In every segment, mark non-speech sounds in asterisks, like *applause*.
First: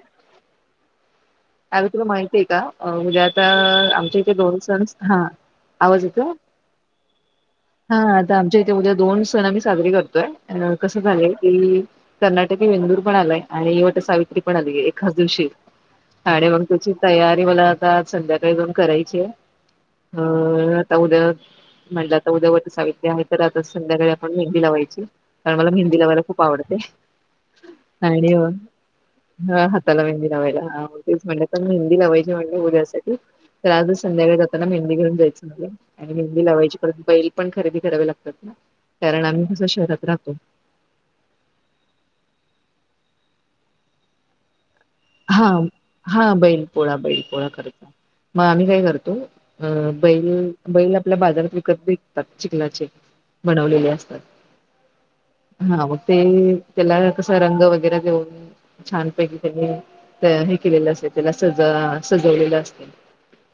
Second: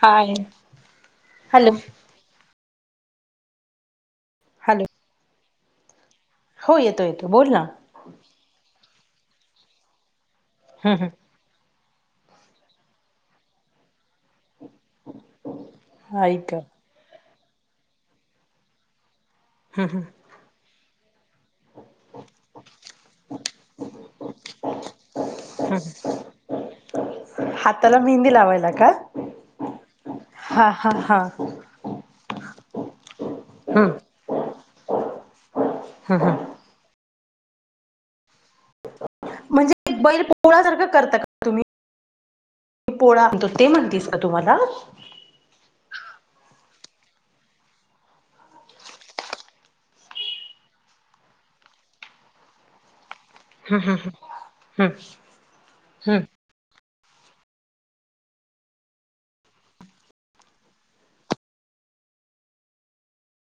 हा आहे. अ तुला माहितीय आहे का म्हणजे आता आमच्या इथे दोन हॅलो सनस ह आवाज येत हो येतो येतो बोल ना हा आता आमच्या इथे उद्या दोन सण आम्ही साजरे करतोय अ कसं हम्म झालंय की, कर्नाटकी वेंदूर पण आलाय आणिवट सावित्री पण आली एकाच दिवशी. हम्म आणि ऐक मग तुची तयारी मला आता संध्याकाळी जाऊन करायची आहे. हम्म हम्म. आता उद्या. म्हणज आता उद्यावट सावित्रि आहे तर आता संध्याकाळी आपण मेंहदी लावायची कारण मला मेंहदी लावायला खूप आवडते हाताला मेहंदी आणि लावायला का ह हाताला मेहंदी लावायला हा हा हा म्हण मेंहदी लावायची म्हण उद्यासाठी तर हम्म आज संध्याकाळी जाताना मेंहदी घेन जायची. आणि हम्म मेहंदी हम्म लावायची पर बैल पण खरेदी करावे लागत. म्हणजे बैल पोहळ सारखं करता का तुम्ही. पोळा म्हणतो ते म्हणतीस का तुम्हाला. हा हा बैल पोळा बैल पोळा करत. मग आम्ही काय करतो अ बैल बैल आपल्या बाजारात विकत भेटतात चिकलाचे बनवलेले हम्म असतात हम्म हम्म हा मग ते हम्म त्याला कसा रंग वगैरे देऊन छानपैकी त्यानी हे केलेलं असते त्याला सज सजवलेलं असते.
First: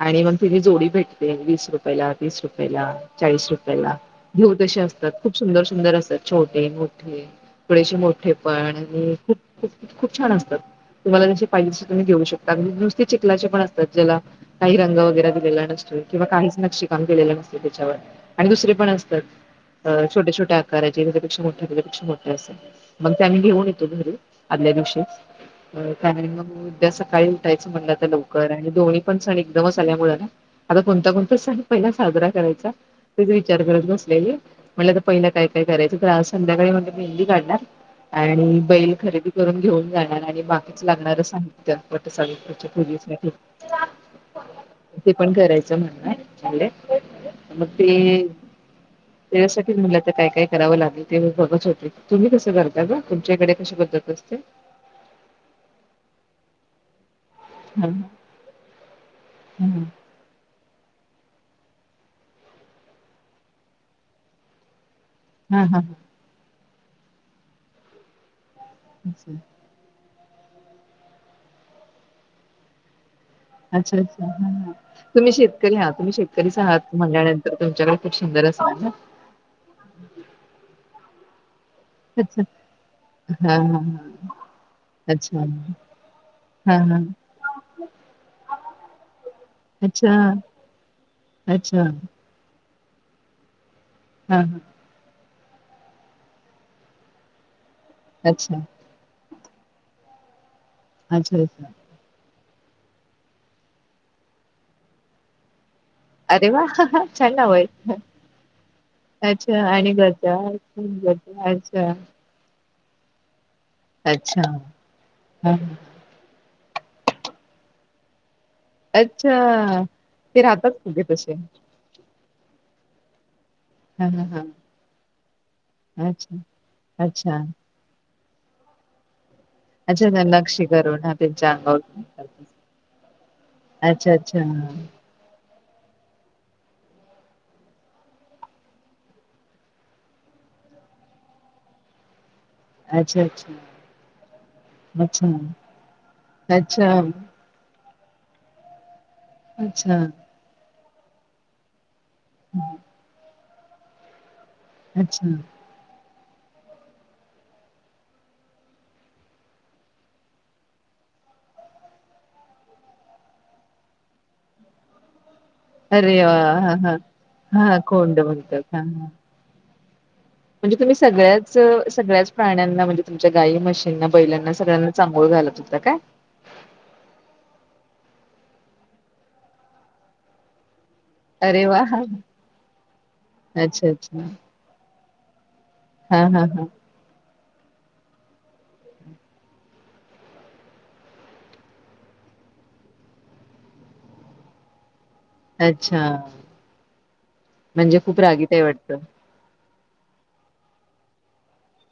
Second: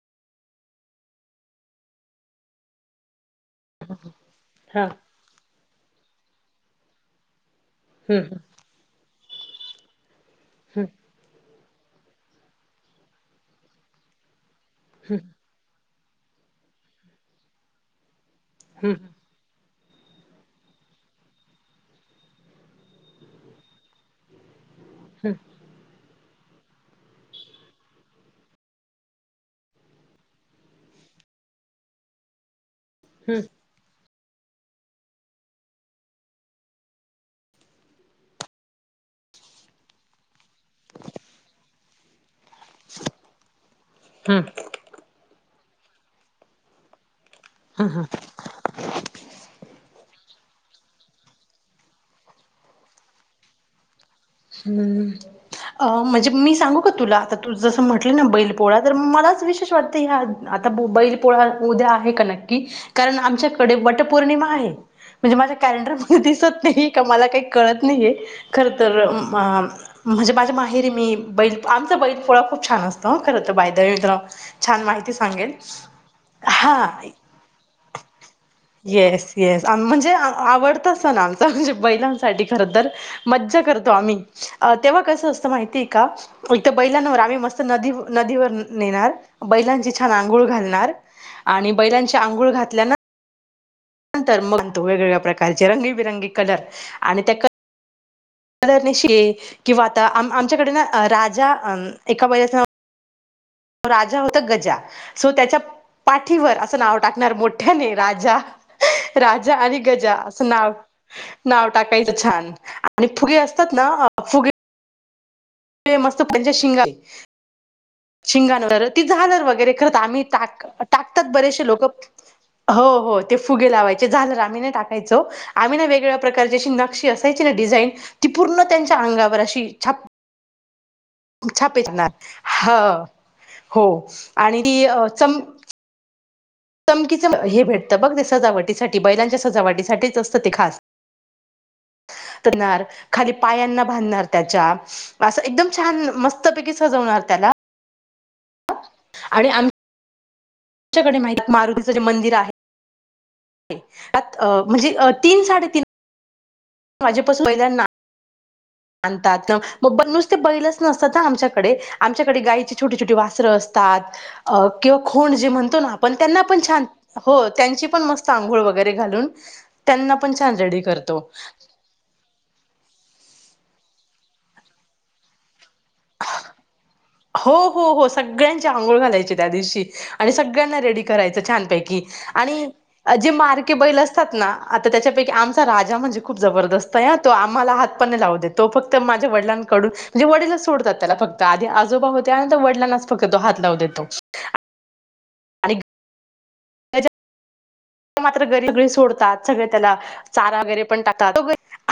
आणि मग ति जोडी भेटते वीस रुपयला तीस रुपयेला चाळीस रुपयाला घेऊ तसे हा असतात खूप सुंदर सुंदर असतात छोटे मोठे थोडेसे हम्म मोठे हम्म पण आणि खूप खूप खूप छान असतात. तुम्हाला जसे पाहिजे तसें तुम्ही घेऊ शकता नुसते चिखलाचे पण असता ज्याला काही रंग हम्म वैगरे दिलेला नसतो. किंवा काहीच नक्षी काम केलेलं नसत त्याच्यावर आणि दुसरे पण हम्म हम्म असतात. छोट्या छोट्या आकारा ज त्याच्यापेक्षा मोठे त्याच्यापेक्षा मोठे असे मग त्या आमी घेऊन येतो घे आदल्या दिवशी. मग उद्या सकाळी उठायचं म्हणलं तर लवकर आणि दोन्ही पण सण एकदमच आल्यामुळे आता कोणत सण पहिला साजरा करायचा ते हम्म विचार करत नसत म्हटलं आता पहिला काय काय करायचं तर संध्याकाळी म्हणजे मेहंदी काढणार आणि बैल खरेदी करून घेऊन जाणार आणि बाकीच लागणार साहित्य वटसावित्री पूजेसाठी हम्म ते पण करायचं म्हणले मग ते त्यासाठी मुला काय काय करावं लागेल ते बघत होते तुम्ही कसं करता का तुमच्याकडे कशी पद्धत अस हम्म अ म्हणजे मी सांगू का तुला आता त जसं हा म्हटलं हा ना बैल पोळा तर मलाच विशेष वाटत ह्या आ ब बैल पळा उद्या आहे का नक्की कारण आमच्याकडे वट पौर्णिमा आहे म्हणजे माझ्या हा हा हा कॅलेंडर म दिसत नाही का मला काही कळत नाहीये खर तरर असं म्हणजे माझ्या माहेरी मी बैल आमचा बैल पोळा खूप छान असत अच्छा अच्छा ह तुम्ही सांगेल शेतकरी आहात तुम्ही शेतकरीच आहात हा म्हणल्यानंतर तुमच्याकडे खूप सुंदर अस येस येस म्हणजे आवडतस ना आमच म्हणजे अच्छा. बैलांसाठी खर तरर हां, मज्जा हां, करतो हां. आम्ही तेव्हा कसं अच्छा. असतं माहितीय का इथ हां, हां. बैलांवर आम्ही मस्त नदी नदीवर नेणार बैलांची छान अच्छा. आंघोळ घालणार आणि अच्छा. बैलांच्या आंघोळ घातल्या ना नंतर हां, हां. म्हणतो वेगवेगळ्या प्रकारचे रंगीबिरंगी कलर आणि त्या अच्छा. धरणेशी किंवा आताम आमच्याकडेन अच्छा, राजा अच्छा. अं एका वच राजा होता गजा सो त्याच्या अरे पाठीवर वाह! असं नाव टाकणार छान नाव आहे. मोठ्याने राजा राजा अच्छा आणि गजा असं नाव गजा नाव अच्छा. टाकायचं छान आणि फुगे असतात ना फुगे हम मस्त त्यांच्या शिंगात शिंगांणवर तर ती अच्छा. झालर वगैरे खरंतर आम्ही ते राहतात टाकत फुगे टाकतात तसे. बरेशे लोकं हो हो ते फुगे लावायचे हां, हां, झालर हां. आम्ही नाही टाकायचो आम्ही ना वेगवेगळ्या अच्छा. प्रकारची अशी नक्षी अच्छा. असायची ना डिझाईन ती पूर्ण त्यांच्या अंगावर अशी अच्छा त्या नक्षी करून हां, त्यांच्या छापेच ना अंगावर हो हो अच्छा, अच्छा. आणि ती अ चम चमकीचं हे भेटतं बघ ते सजावटीसाठी बैलांच्या सजावटीसाठीच असतं ते खास *inaudible* अच्छा, खाली अच्छा. पायांना बांधणार त्याच्या अच्छा. असं एकदम छान मस्तपैकी अच्छा सजवणार त्याला आणि अच्छा आमच्याकडे माहिती आहे मारुतीचं जे मंदिर आहे अ म्हणजे अ अच्छा तीन साडेतीन माझे पासून पहिल्यांदा ह आणतात मग बर नुसतं ते बैलचं नसतात हं आमच्याकडे आमच्याकडे गाईची छोटी छोटी वासरं असतात अ किंवा खूण म्हणतो ना आपण अरे वा त्यांना पण हा छान हा हो हा त्यांची पण कोंड मस्त अंघोळ म्हणतात हा हा वगैरे घालून त्यांना पण छान म्हणजे रेडी तुम्ही करतो सगळ्याच सगळ्याच प्राण्यांना म्हणजे तुमच्या गायी म्हशींना बैलांना सगळ्यांनाच अंघोळ घालत होत हो हो हो सगळ्यांची आंघोळ घालायची त्या दिवशी आणि सगळ्यांना रेडी करायचं अरे वा हा. छानपैकी आणि जे मारके अच्छा बैल अच्छा असतात ना आता त्याच्यापैकी आम चा राजा म्हणजे हा खूप हा हा जबरदस्त आहे हं तो आम्हाला हातपण नाही लावू देत तो फक्त माझ्या वडिलांकडून म्हणजे वडीलंच सोड तात त्याला फक्त आधी आजोबा होते आणि‌ आता वडीलांनाच फक्त तो हात लावू देतो आणि अच्छा म्हणजे खूप मात्र रागीट आहे घरीघरी वाटतं सोडतात सगळे त्याला चारा वगैरे पण टाकतात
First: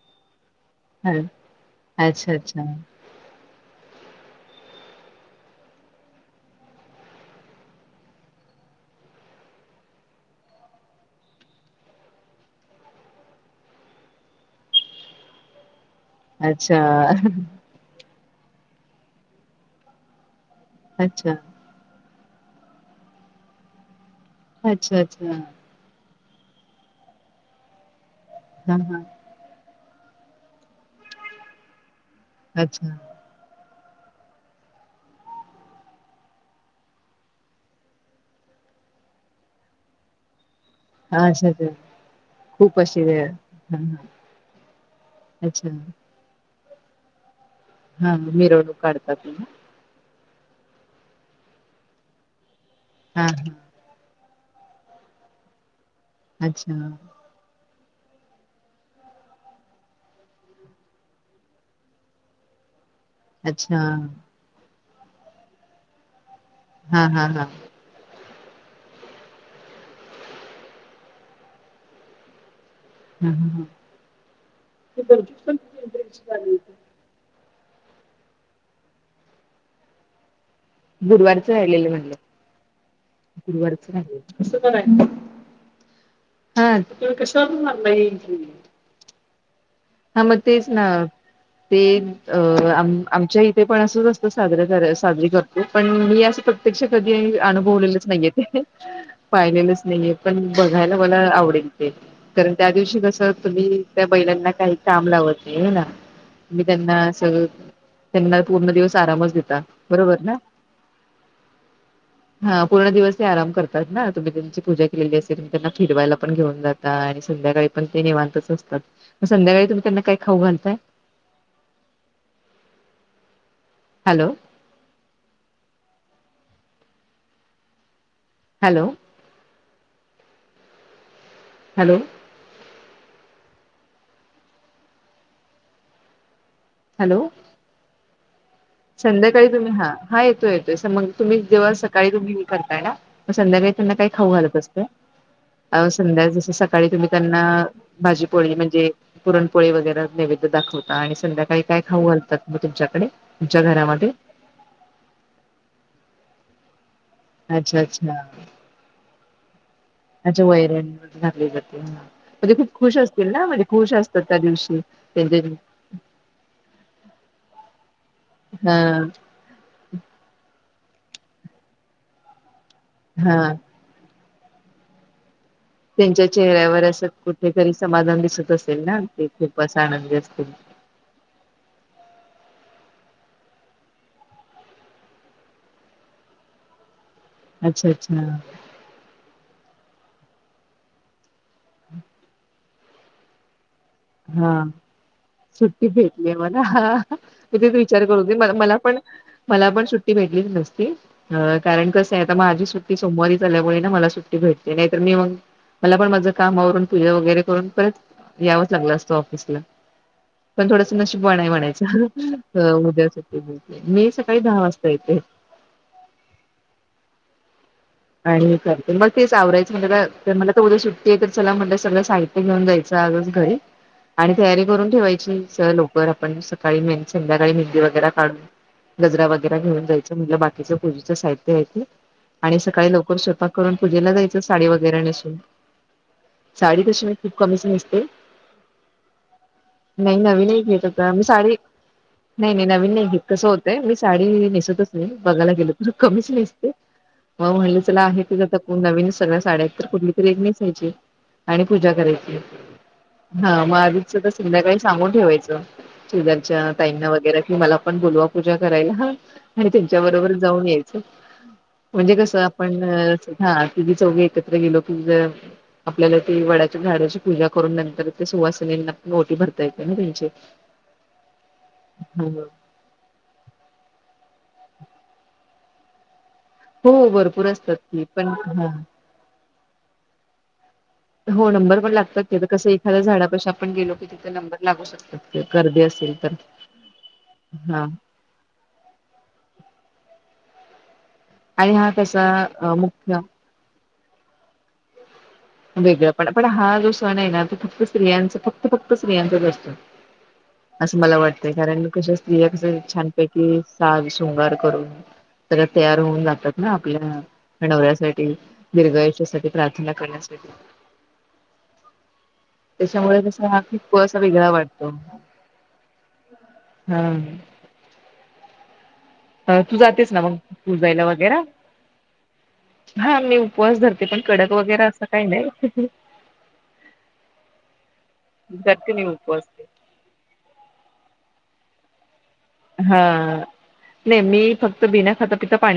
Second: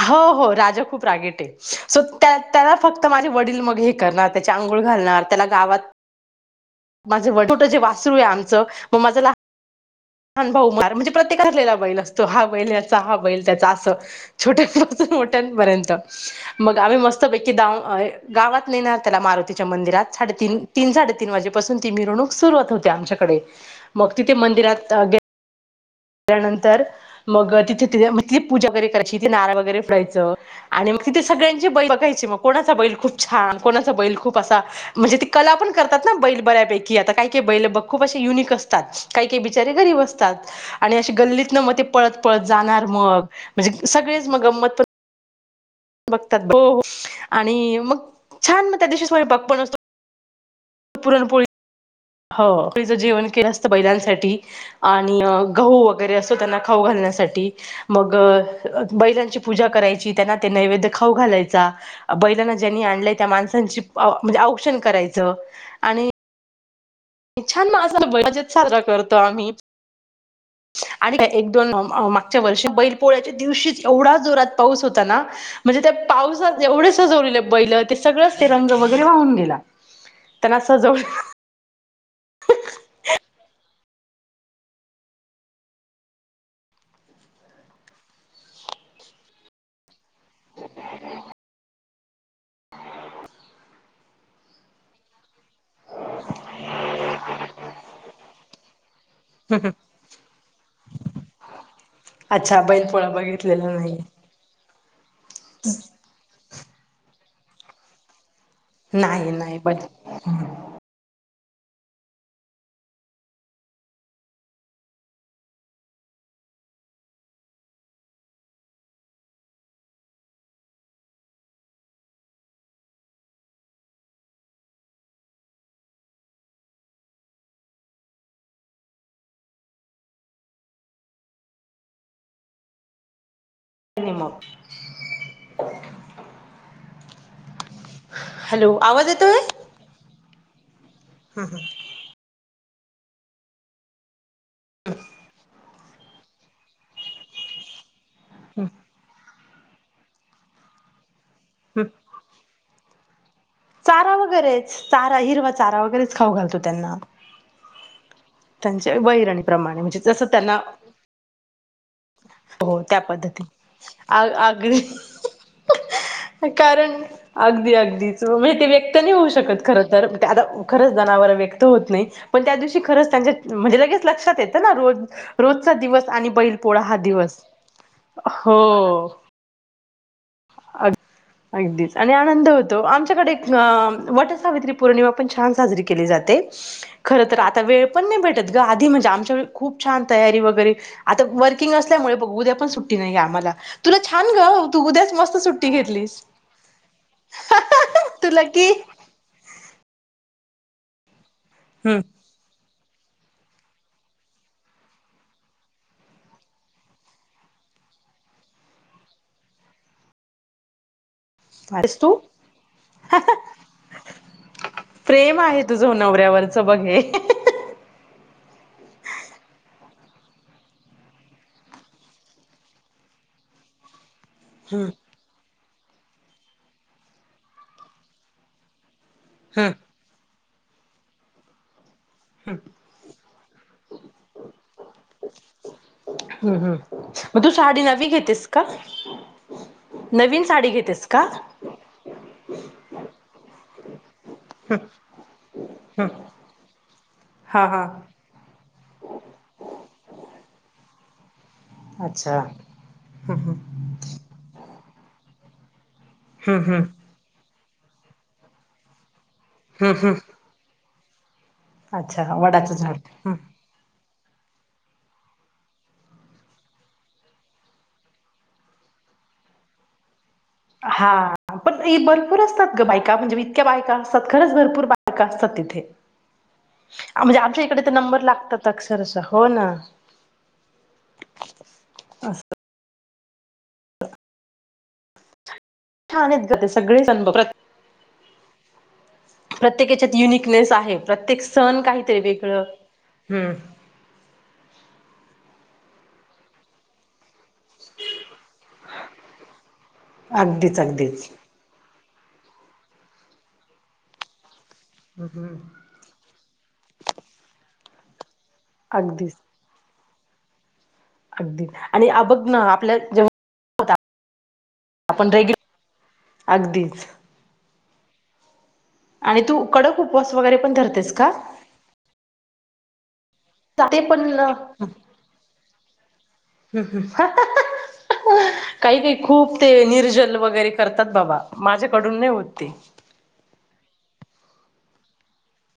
हो हो खूप हा राग येते सो अच्छा त्या अच्छा त्याला फक्त माझे वडील मग हे करणार त्याच्या आंघोळ घालणार त्याला गावात माझं वडील छोट जे वासरू आहे आमचं मग माझा लहान भाऊ मार म्हणजे प्रत्येकाचा ठरलेला बैल असतो हा बैल याचा हा बैल त्याचा असं छोट्या मोठ्यापर्यंत अच्छा मग आम्ही मस्तपैकी दाव गावात नेणार त्याला मारुतीच्या मंदिरात साडेतीन तीन साडेतीन अच्छा वाजेपासून ती मिरवणूक सुरुवात होते आमच्याकडे मग तिथे मंदिरात हम् त्यानंतर मग तिथे तिथंली पूजा हा वगैरे हा करायची तिथे नारळ वगैरे फोडायचं आणि मग तिथे सगळ्यांची बैल बघायची मग कोणाचा अच्छा बैल खूप छान कोणाचा बैल खूप असा म्हणजे ती कला पण करतात ना बैल बऱ्यापैकी आता काय काय बैलं बघ खूप असे युनिक असत तात काही काही बिचारे गरीब असतात आणि अशे हा अच्छा गल्लीतनं अच्छा मग ते पळत पळत खूप जाणार अशी मग वेळ हा म्हणजे हा सगळेच मग गंमत पण अच्छा बघतात हो हो आणि मग हा छान मिरवणूक मग त्या दिवशी काढतात ना स्वयंपाक पण असतो पुरणपोळी हो चं हा जेवण केलं हा असतं बैलांसाठी आणि गहू वगैरे असं त्यांना खाऊ अच्छा घालण्यासाठी मग बैलांची पूजा करायची त्यांना ते नैवेद्य खाऊ घालायचा बैलांना ज्यांनी त्या अच्छा माणसांची म्हणजे औक्षण करायचं आणि हा हा हा छान! मा मजेत साजरा करतो आम्ही. आणि का एक दोन मागच्या वर्षी बैल ह पोळ्याच्या ह दिवशीच एवढा जोरात पाऊस ते होता गरजूस पण किती म्हणजे त्या इंटरेस्ट झाली पावसात होती. एवढे सजवले बैल ते सगळंच ते रंग वगैरे वाहून गेला. त्यांना सजवलं गुरुवारच राहिलेलं म्हणल. गुरुवार कसं बघायचं. हा तुम्ही कशावरून मारला. *unintelligible* हा! मगं तेच ना! ते अ आमच्या इथे पण अस असत साजर साजरी करत पण मी असं प्रत्यक्ष कधी अनुभवलेलंच नाहीय ते पाहिलेलंच नाहीये पण बघायला मला आवडेल ते कारण अच्छा त्या दिवशी बैलपोळा कस बघितलेला तुम्ही नाही त्या बैलांना काही काम लावत नाही त्याला मी त्यांना सगळ त्यांना पूर्ण दिवस नाही आरामच नाही देता. ब बरोबर ना! हा पूर्ण दिवस ते आराम करतात ना तुम्ही त्यांची पूजा केलेली असेल त त्यांना फिरवायला पण घेऊन जातात. संध्याकाळी पण ते निवांतच असतात. मगं संध्याकाळी तुम्ही त्यांना काय खाऊ घालताय? Hello! Hello! Hello! *inaudible* Hello! Hello आवाज येतोय? संध्याकाळी तुम्ही हा हा येत तसं मगं तुम्ही जेव्हा सकाळी तुम्ही हे करताय ना मगं संध्याकाळी त्यांना काही खाऊ घालत असत? संध्या जसं सकाळी तुम्ही त्यांना भाजी पोली म्हणजे, पुरण पोळी वगैरे नैवेद्य दाखवता आणि संध्याकाळी कायं हम्म खाऊ घालतात मगं तुमच्याकडे? तुमच्या घरामध्ये चारा वगैरेच. चारा हिरवा चारा वगैरेच खाऊ घालतो त्यांना. अच्छा! अच्छा! त्यांच्या वैरणीप्रमाणे म्हणजे जसं अच्छा! त्यांना वैरण घातली जाते. म्हणजे खूप हो खुश त्या असतील पद्धती ना म्हणजे खुश असतात. आ त्या दिवशी आगरी त्यांच्या कारण अगदी अगदीच म्हणजे ते हा व्यक्त नाही होऊ शकत खरं तरं आता खरंच जनावर व्यक्त होत नाही पण त्या दिवशी खरंच त्यांच्या हा. म्हणजे लगेच लक्षात येतं ना रोज रोजचा दिवस आणि बैल पोळा र्यावर हा दिवस कुठे तरी समाधान दिसत असेल ना ते खूपं असं आनंदी असतील. अ अगदीच आणि आनंद होत. आमच्याकडे आ वट सावित्री पौर्णिमा पण छान साजरी केली जाते. खरं तरं आता वेळ अच्छा पण नाही अच्छा भेटत गं आधी म्हणजे आमच्या खूप छान तयारी वगैरे आता वर् किंग असल्यामुळे उद्या पण सुट्टी नाहीय आम्हाला तुला छानं हा गं उद्याच मस्त! सुट्टी भेटली मला आ हा हा मी तेच विचार करू तुला कि मला पण मला पण सुट्टी. भेटलीच नसती. अ कारण हम्म कसायं आता माझी सुट्टी. सुट्टी सोमवारीच झाल्यामुळे ना मला सुट्टी भेटली नाही तर मी मगं मला पण माझं कामावरून पूजा वगैरे करून परत याव लागल असत ऑफिसला. पण थोडसं नशीब. पण आहे म्हणायच. अस तू उद्या मी सकाळी दहा वाजता येते. ऱ्यावरच बघ हे. *inaudible* आणि कर मगं तेच आवरायचं म्हटल तर मला त उद्या सुट्टी आहे, तर चला म्हटल सगळ साहित्य घेऊन जायचं. आजच घाई आणि तयारी हम्म करून ठेवायची स लवकर आपण सकाळी संध्याकाळी मेहंदी वगैरे काढून. गजरा वगैरे हम्म घेऊन जायचं म्हणजे बाकीच्या पूजेचं साहित्य आहे ते. आणि हम्! सकाळी लवकर स्वयपाक करून पूजेला जायच साडी वगैरे नेसून. हम्म साडी हम् तशी मी खूप मग तू कमीच साडी नेसते नवी घेतेस का. नाही नवीन नाही साडी घेत घेतेस का? मी साडी नवीन नाही घेत कस होतय मी साडी नेसतच नाही बघायला गेलो तर हम्म. कमीच नेसते. मग हा म्हटले हा चला आहे, ते जात को नवीन सगळ्या साड्यात तर कुठली तरी एक नाही जायची. आणि पूजा करायची अच्छा हम्म हा हम्म म आदपच तर संध्याकाळी सांगून ठेवायचं. हम्म शजलच्या हम्म ताईंना वगैरे कि मला पण बुोलवा पूजा करायला ह. आणि हम् त्यांच्या हम् बरोबर जाऊन यायचं म्हणजे अच्छा कस वडाचं आपण झाड हं. ती चौघे एकत्र गेलो की जर. आपल्याला ती वड्याच्या झाडाची पूजा करून नंतर ते सुवासनेना ओटी भरता येते ना त्यांची. हा पण भरपूर असतात ग बायका म्हणजे मी इतक्या बायका असतात. खरंच भरपूर बायका असतात तिथे. हो म्हणजे भरपूर आमच्या असतात इकडे तर ती नंबर पण लागतात अक्षरस हो ना. हो नंबर पण लागतात ते असं कस एखाद्या झाडापा आपण गेलो की, तिथे नंबर लागू शकतात ते. गर्दी असेल छान तर आहेत ग ते सगळे सण बघ, हा. प्रत्येकाच्यात युनिकनेस आहे, प्रत्येक आणि सण हा काहीतरी कसा वेगळं अ, मुख्य हम्म वेगळ पण पण हा जो सण आहे ना तो फक्त स्त्रियांचा फक्त फक्त स्तियांचाच असतो. अगदीच असं मला अगदीच वाटतंय कारण कशा स्त्रिया कस छानपैकी साग शृंगार करून हम् हम् सगळ तयार होऊन जातात ना आपल्या नवऱ्यासाठी. अगदीच दीर्घायुषासाठी प्रार्थना करण्यासाठी. अगदी आणि बघ ना आपल्या जेव्हा होता तु असा वेगळा वाटतो. आपण रेगल अगदीच. आणि अ तू कडक जातेस ना उपवास मग वगैरे पण पूजायला धरतेस का वगैरे हा. मी उपवास धरते पण कडक वगैरे असं काही नाही. हम् हम हं हं हं. करते काही मी काही उपवास खूप ते निर्जल वगैरे करतात बाबा माझ्याकडून नाही होत. ते. हा नाही मी फक्त बिना खाता पिता पाणी